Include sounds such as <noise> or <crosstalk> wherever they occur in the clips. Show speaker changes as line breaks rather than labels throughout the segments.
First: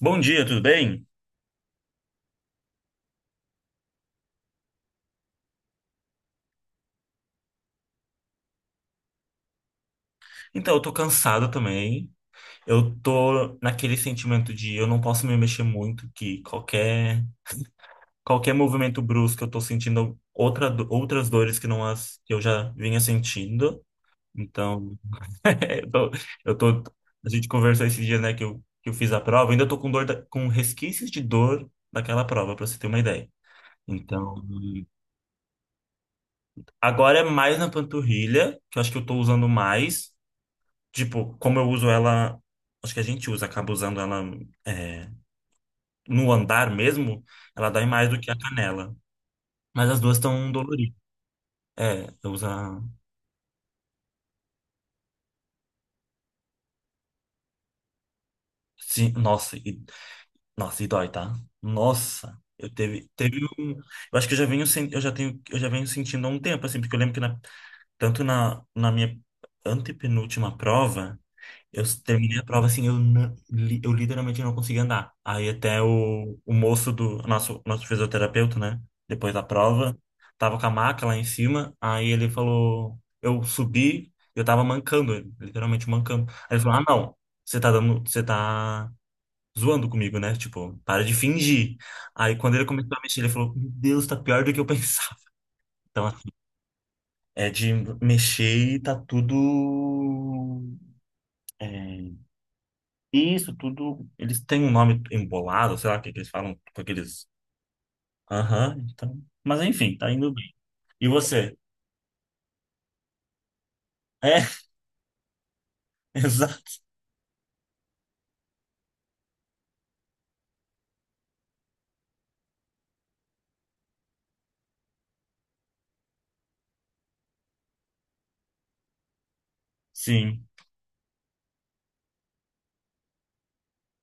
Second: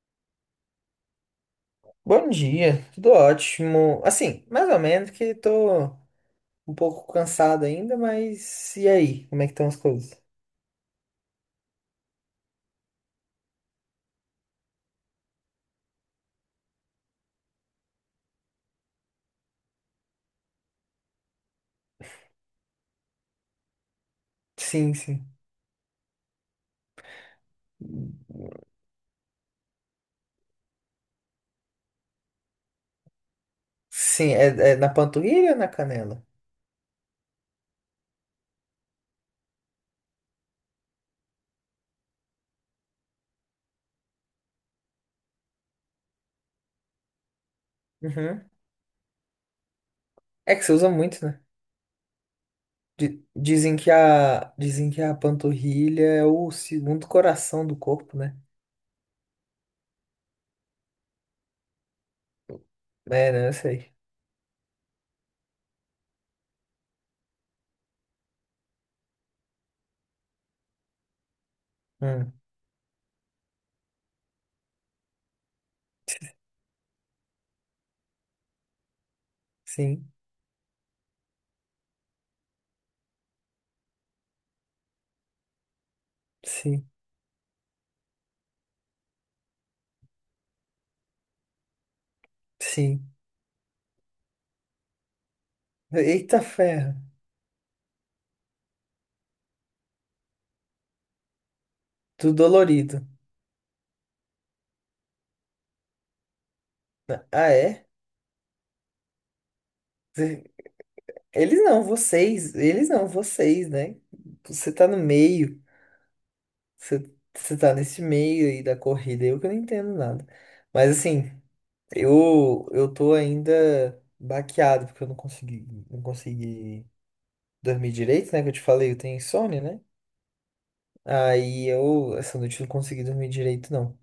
Bom dia, tudo bem?
Bom dia, tudo ótimo. Assim, mais ou menos que tô um pouco cansado ainda, mas e aí? Como é que estão as coisas?
Então, eu tô cansado também. Eu tô naquele sentimento de eu não posso me mexer muito, que qualquer movimento brusco eu tô sentindo outra, outras dores que não as que eu já vinha sentindo.
Sim,
Então,
sim.
<laughs> eu tô, eu tô- a gente conversou esses dias, né, que eu fiz a prova, ainda tô com com resquícios de dor daquela prova, pra você ter uma ideia.
Sim,
Então,
é, é na panturrilha ou na canela?
agora é mais na panturrilha, que eu acho que eu tô usando mais. Tipo, como eu uso ela, acho que acaba usando ela é, no andar mesmo, ela dói mais do que a
Uhum.
canela. Mas as duas estão
É que você usa
doloridas.
muito, né?
É, eu uso.
Dizem que a panturrilha é o segundo coração do corpo, né?
Sim, nossa, e, nossa, e dói, tá? Nossa, eu
É,
teve
né? Eu
um.
sei.
Eu acho que eu já venho sentindo há um tempo, assim, porque eu lembro que tanto na minha antepenúltima prova. Eu
Hum.
terminei a prova assim, eu literalmente não conseguia andar. Aí até o moço do nosso fisioterapeuta, né? Depois da prova,
Sim,
tava com a maca lá em cima. Aí ele falou, eu subi, eu tava mancando, literalmente mancando. Aí ele falou, ah,
sim,
não, você tá zoando comigo, né? Tipo, para de fingir. Aí quando ele começou a
sim.
mexer, ele falou, meu Deus, tá pior do que eu <laughs> pensava. Então, assim,
Eita ferro,
é de mexer e tá tudo. é,
tudo dolorido.
E isso tudo, eles têm um nome embolado, sei lá o que que eles falam com aqueles.
Ah, é?
Aham, então. Mas enfim, tá indo bem. E você?
Eles não, vocês, né?
É,
Você tá no meio,
<laughs> exato.
você, você tá nesse meio aí da corrida, eu que não entendo nada. Mas assim, eu tô ainda baqueado, porque eu não consegui, não consegui dormir direito, né? Que eu te falei, eu tenho insônia, né?
Sim.
Aí eu, essa noite eu não consegui dormir direito, não.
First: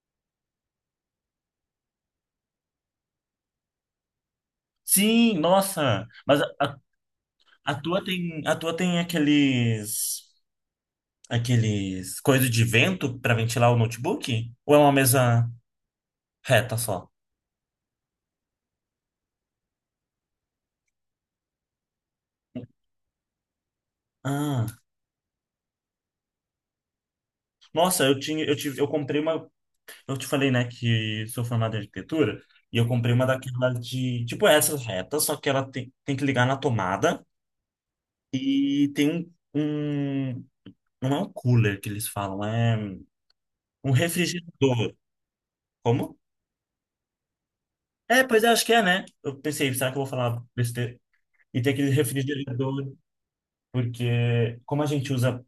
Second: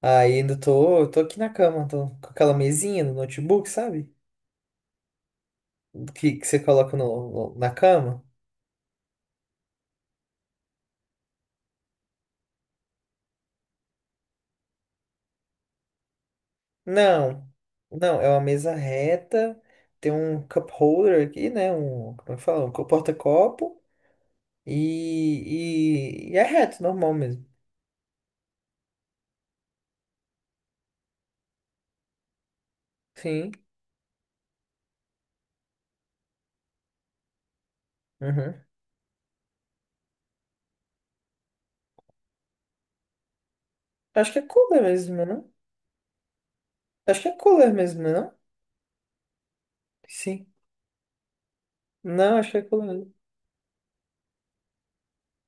Aí ainda tô aqui na cama, tô com aquela mesinha no notebook, sabe?
Sim, nossa.
Que,
Mas
que você coloca na cama.
a tua tem aqueles coisas de vento para ventilar o notebook? Ou é uma mesa reta só?
Não, não, é uma mesa reta, tem um cup holder aqui, né? Um, como é que fala? Um porta-copo
Ah,
e, e é reto, normal mesmo.
nossa, eu comprei uma. Eu te falei, né, que sou formado em arquitetura e eu comprei uma
Sim.
daquelas de, tipo, essas retas, só que ela tem que ligar na tomada
Uhum.
e tem um, não é um cooler que eles falam, é um
Acho que é cooler
refrigerador.
mesmo, né? Não?
Como?
Acho que é cooler mesmo, né?
É,
Não?
pois é, acho que é, né? Eu pensei, será que eu vou falar
Sim.
besteira? E tem aquele
Não, acho que é
refrigerador,
cooler mesmo.
porque como a gente usa,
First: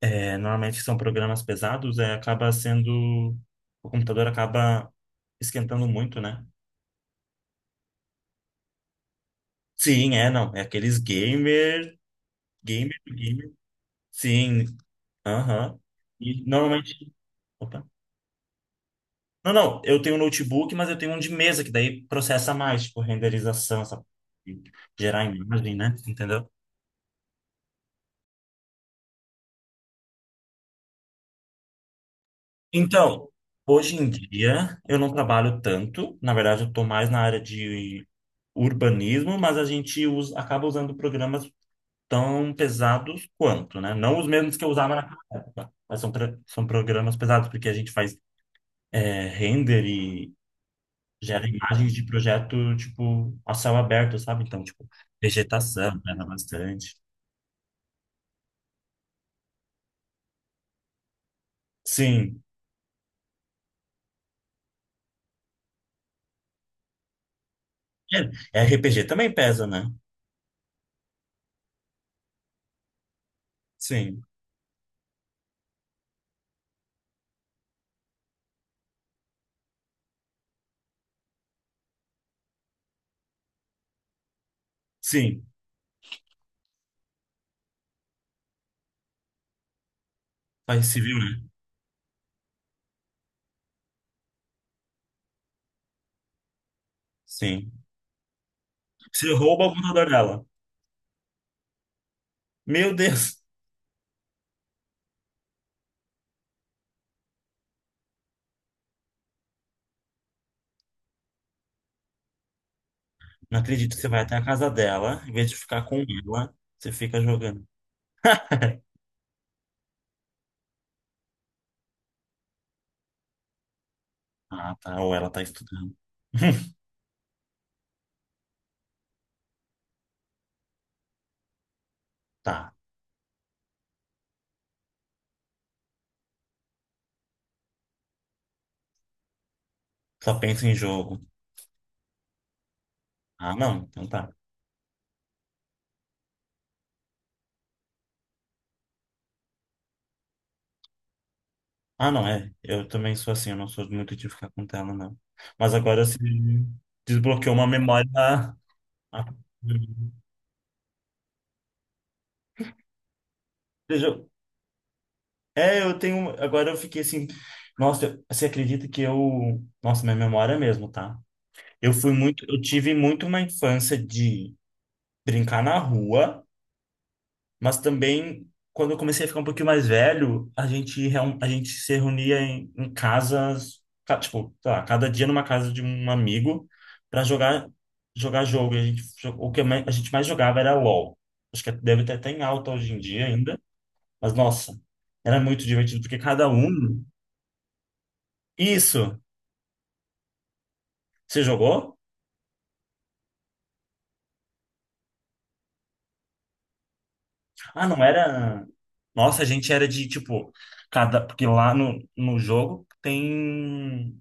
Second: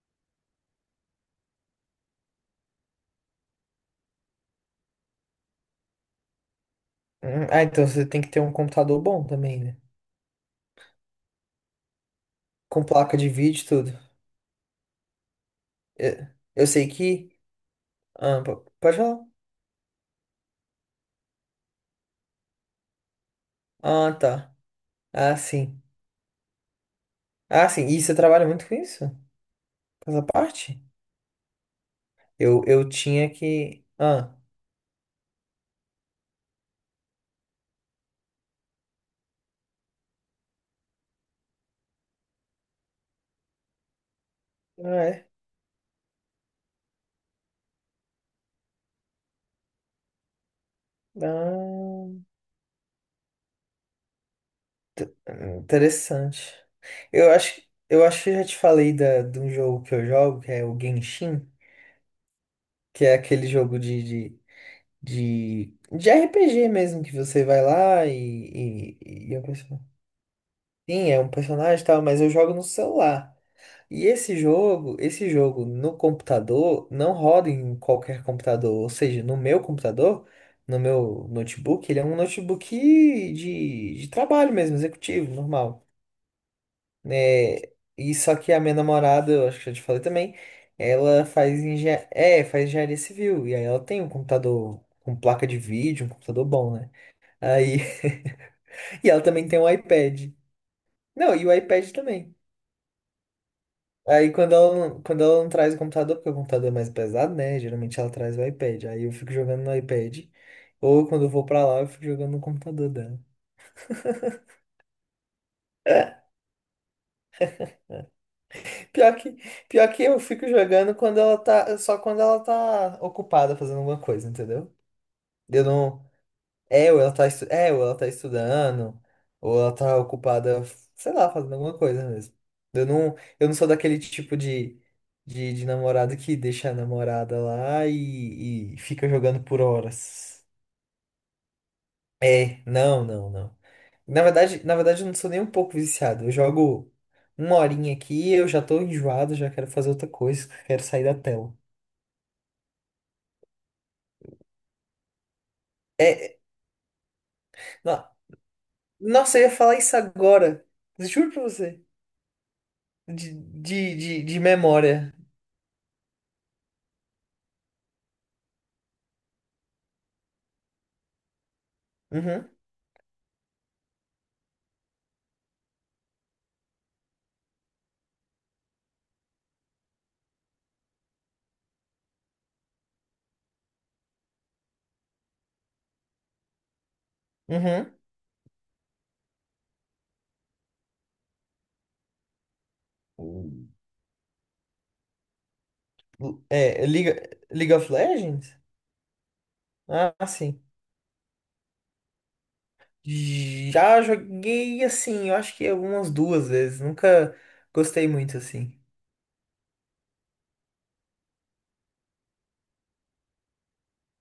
é, normalmente são programas pesados, é, acaba sendo, o computador acaba esquentando muito, né?
Uhum. Ah, então você tem que ter um computador bom também, né?
Sim, é, não. É aqueles gamers.
Com
Gamer,
placa de
gamer.
vídeo e tudo.
Sim. Aham.
Eu,
E
eu sei
normalmente.
que.
Opa.
Ah, pode falar?
Não, não, eu tenho um notebook, mas eu tenho um de mesa, que daí processa mais, tipo, renderização, essa...
Ah, tá.
gerar
Ah,
imagem,
sim.
né? Entendeu?
Ah, sim. E você trabalha muito com isso? Com essa parte? Eu
Então,
tinha que.
hoje em
Ah,
dia, eu não trabalho tanto. Na verdade, eu estou mais na área de urbanismo, mas acaba usando programas tão pesados quanto, né? Não os mesmos que eu usava
ah,
naquela
é.
época, mas são programas pesados, porque a gente faz é, render e gera imagens de
Ah,
projeto, tipo, a céu aberto, sabe? Então, tipo, vegetação pesa
interessante.
bastante.
Eu acho, eu acho que eu já te falei de um jogo que eu jogo, que é o Genshin,
Sim.
que é aquele jogo de RPG mesmo, que você vai lá
É, RPG também
e é um
pesa, né?
Sim, é um personagem e tal, mas eu jogo no celular. E
Sim.
esse jogo no computador, não roda em qualquer computador. Ou seja, no meu computador, no meu notebook, ele é um notebook de trabalho mesmo, executivo,
Sim.
normal. É, e só que a minha namorada, eu acho que já te falei também,
Faz civil,
ela
né?
faz, engen é, faz engenharia civil. E aí ela tem um computador com placa de vídeo, um computador bom, né?
Sim.
Aí, <laughs> e ela
Você
também tem
rouba
um
o computador
iPad.
dela.
Não, e o iPad também.
Meu Deus!
Aí quando ela não traz o computador, porque o computador é mais pesado, né? Geralmente ela traz o iPad. Aí eu fico jogando no iPad. Ou quando eu vou pra lá, eu fico jogando no computador dela.
Não acredito que você vai até a casa dela, em vez de ficar com
<laughs>
ela, você fica jogando. <laughs>
Pior que, pior que eu fico jogando quando ela tá, só quando ela tá ocupada fazendo alguma coisa, entendeu?
Ah, tá. Ou ela tá
Eu
estudando.
não.
<laughs>
É, ou ela tá estudando, ou ela tá ocupada, sei lá, fazendo alguma coisa mesmo.
Tá.
Eu não sou daquele tipo de namorado que deixa a namorada lá e fica jogando por
Só
horas.
pensa em jogo.
É, não, não,
Ah,
não.
não. Então tá.
Na verdade, eu não sou nem um pouco viciado. Eu jogo uma horinha aqui, eu já tô enjoado, já quero fazer outra coisa, quero sair da tela.
Ah, não, é. Eu também sou assim, eu não sou muito de ficar com tela, não. Mas agora
É,
você
é,
desbloqueou uma
no-
memória. Ah,
nossa, eu ia falar isso agora. Juro pra você.
veja, eu-
De memória.
É, eu tenho. Agora eu fiquei assim. Você acredita que eu. Nossa, minha memória mesmo, tá? Eu fui muito.
Uhum,
Eu tive muito uma infância de brincar na rua. Mas também, quando eu comecei a ficar um pouquinho mais velho, a gente se reunia em, em tipo, sei lá, cada dia numa casa de um amigo para jogar jogo. E a gente mais jogava era LOL. Acho que deve ter até em alta hoje em dia ainda.
uhum.
Mas, nossa, era muito divertido, porque cada
É,
um...
League of Legends?
Isso!
Ah, sim.
Você jogou?
Já joguei assim, eu acho que algumas duas vezes. Nunca
Ah, não
gostei muito
era...
assim.
Nossa, a gente era de, tipo, cada... Porque lá no jogo tem...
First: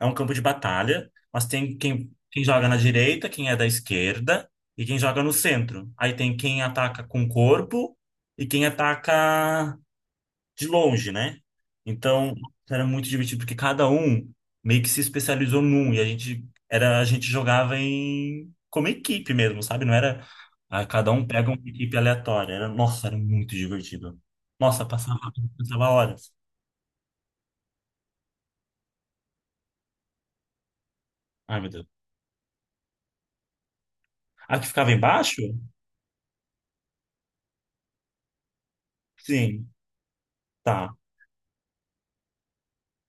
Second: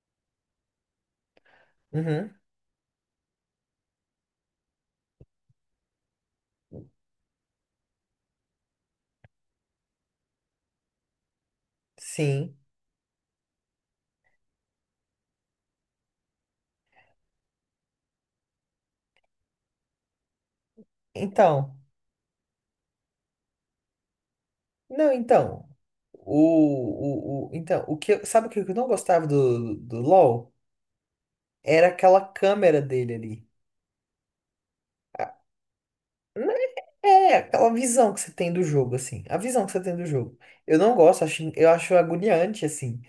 É um campo de batalha, mas tem
Uhum,
quem joga na direita, quem é da esquerda e quem joga no centro. Aí tem quem ataca com o corpo e quem ataca de longe, né? Então,
sim.
era muito divertido porque cada um meio que se especializou num e a gente jogava em como equipe mesmo, sabe? Não era ah, cada um pega uma
Então,
equipe aleatória. Era, nossa, era muito divertido. Nossa,
não, então.
passava horas.
Sabe o que eu não gostava do LoL?
Ai, meu
Era
Deus.
aquela câmera dele ali.
A que ficava
A-
embaixo?
né, aquela visão que você tem do jogo, assim. A visão
Sim,
que você tem do jogo. Eu
tá.
não gosto, eu acho agoniante, assim.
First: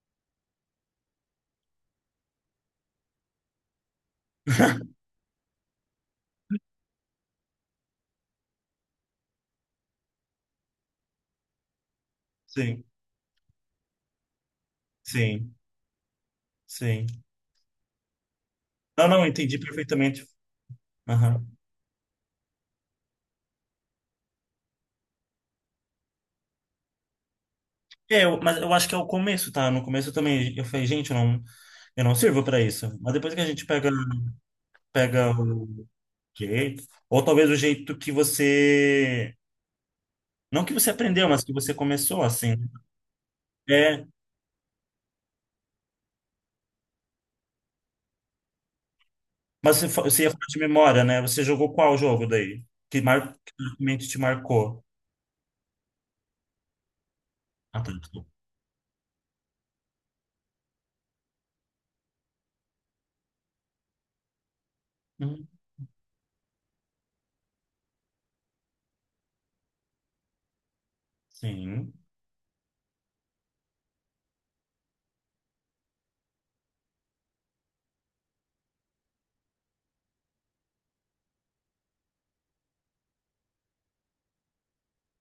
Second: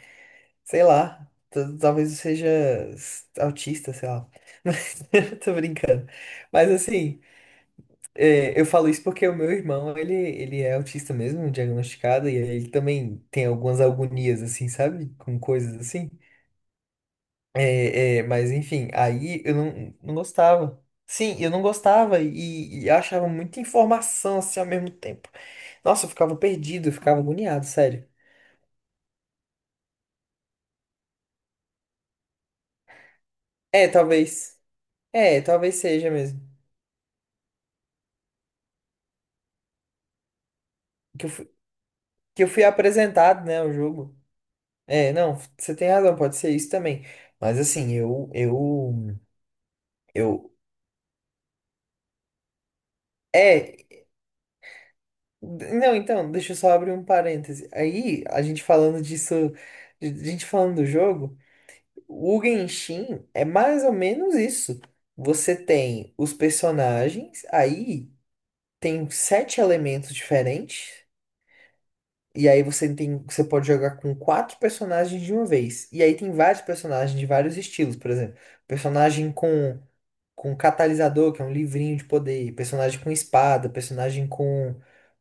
Sei lá, talvez eu seja autista, sei lá. <laughs> Mas <laughs> tô brincando. Mas assim, é, eu falo isso porque o meu irmão, ele é autista mesmo, diagnosticado, e ele
Sim.
também tem algumas agonias, assim, sabe? Com
Sim,
coisas assim.
sim.
É, é, mas enfim,
Não, não,
aí eu
entendi
não, não
perfeitamente.
gostava. Sim,
Aham.
eu não gostava e achava muita informação assim ao mesmo tempo. Nossa, eu ficava perdido, eu ficava agoniado, sério.
Mas eu acho que é o começo, tá? No começo eu também, eu falei, gente, eu não sirvo pra isso. Mas depois que
É, talvez.
pega
É, talvez
o
seja mesmo.
jeito, ou talvez o jeito que você, não que você
que
aprendeu,
eu
mas que você começou,
que eu
assim.
fui
Né?
apresentado, né, o
É,
jogo. É, não, você tem razão, pode ser isso também. Mas assim,
mas você ia falar
eu,
de memória, né? Você jogou qual jogo daí? Que
é,
realmente te marcou?
não, então, deixa eu só abrir um parêntese.
Ah, tá,
Aí,
desculpa.
a gente falando disso, de gente falando do jogo, o Genshin é mais ou menos isso.
Uhum.
Você tem os personagens, aí tem sete elementos diferentes.
Sim.
E aí você tem, você pode jogar com quatro personagens de uma vez. E aí tem vários personagens de vários estilos, por exemplo, personagem com catalisador, que é um livrinho de poder, personagem com espada, personagem com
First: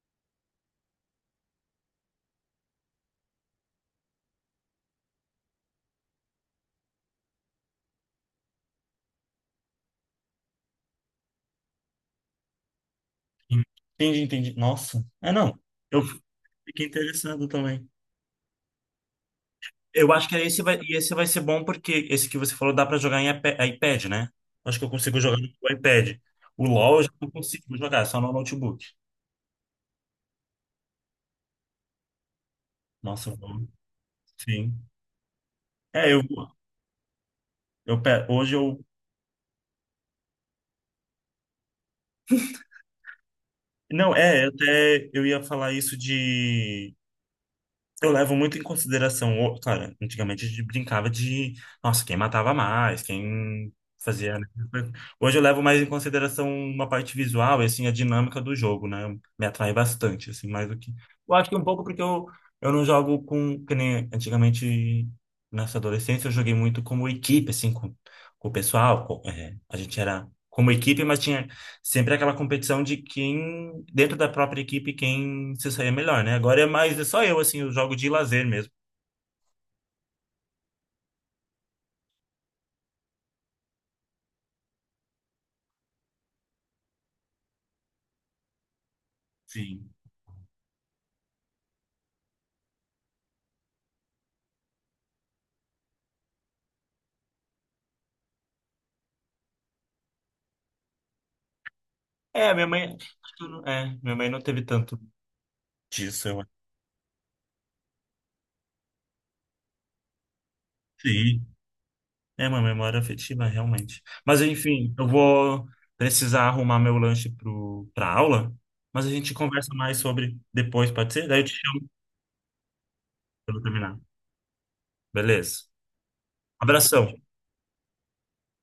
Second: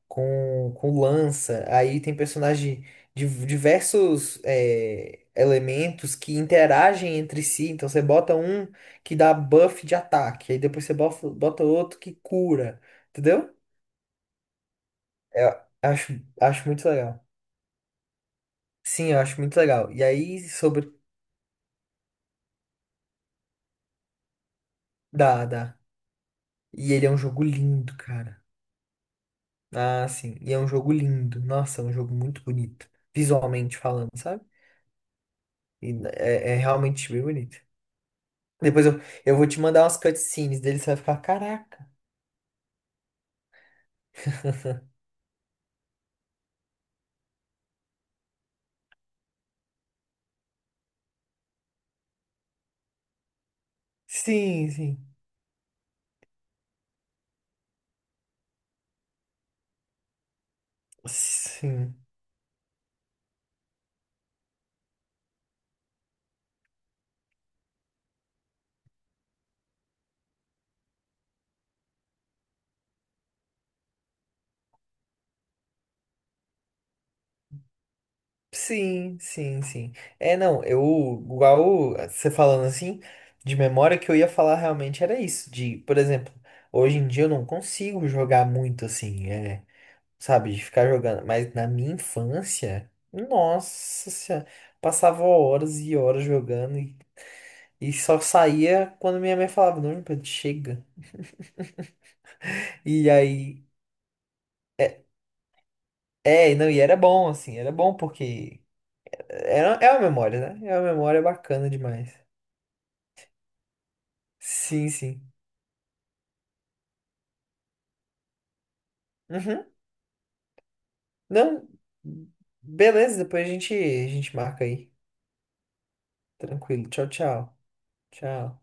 com, com lança. Aí tem personagem de diversos é, elementos que interagem entre si. Então você bota um que dá buff de ataque, aí depois você bota outro que cura, entendeu?
Entendi, entendi. Nossa. É,
É,
não.
Eu
Eu
acho
fiquei
muito legal.
interessado também.
Sim, eu acho muito legal. E
Eu acho que
aí,
é
sobre.
e esse vai ser bom porque esse que você falou dá pra jogar em é iPad, né? Acho que eu consigo jogar
Dá,
no
dá.
iPad. O
E
LoL eu
ele
já
é um
não
jogo
consigo
lindo,
jogar, só no
cara.
notebook.
Ah, sim. E é um jogo lindo. Nossa, é um jogo muito bonito.
Nossa, o LoL,
Visualmente falando, sabe?
sim.
E
É,
é, é realmente bem bonito.
eu pe- hoje eu
Depois eu, eu vou te mandar umas cutscenes dele, você vai ficar, caraca.
não, é, eu
<laughs>
até eu ia falar isso de. Eu levo muito em consideração, claro, antigamente a gente brincava de, nossa, quem matava mais, quem fazia, né?
Sim, sim.
Hoje eu levo mais em consideração uma parte visual e, assim, a dinâmica do jogo, né? Me atrai bastante, assim, mais do que... Eu acho que um pouco
Sim.
porque eu não jogo com, que nem antigamente, nessa adolescência, eu joguei muito como equipe, assim, com o pessoal, é, a gente era como equipe, mas tinha sempre aquela competição de quem, dentro da própria equipe, quem se sair melhor, né? Agora é mais, é só eu, assim, eu jogo de lazer mesmo.
Sim, sim, sim. É, não, eu, igual você falando assim, de memória que eu ia falar realmente era isso, de, por exemplo, hoje em dia eu não consigo jogar muito assim, é,
Sim.
sabe? De ficar jogando. Mas na minha infância, nossa senhora, passava horas e horas jogando e só saía quando minha mãe falava, não, Pedro, chega.
É, minha mãe,
E
acho que eu
aí,
não- é, minha mãe não teve tanto
é,
disso, eu acho.
é, não, e era bom, assim, era bom porque era, é uma memória, né? É uma memória
Sim.
bacana demais.
É uma memória afetiva, realmente. Mas
Sim,
enfim, eu
sim.
vou precisar arrumar meu lanche pra aula, mas a gente
Uhum.
conversa mais sobre depois, pode ser? Daí eu te
Não,
chamo
beleza, depois
quando eu terminar.
a gente marca aí.
Beleza.
Tranquilo. Tchau,
Abração.
tchau. Tchau.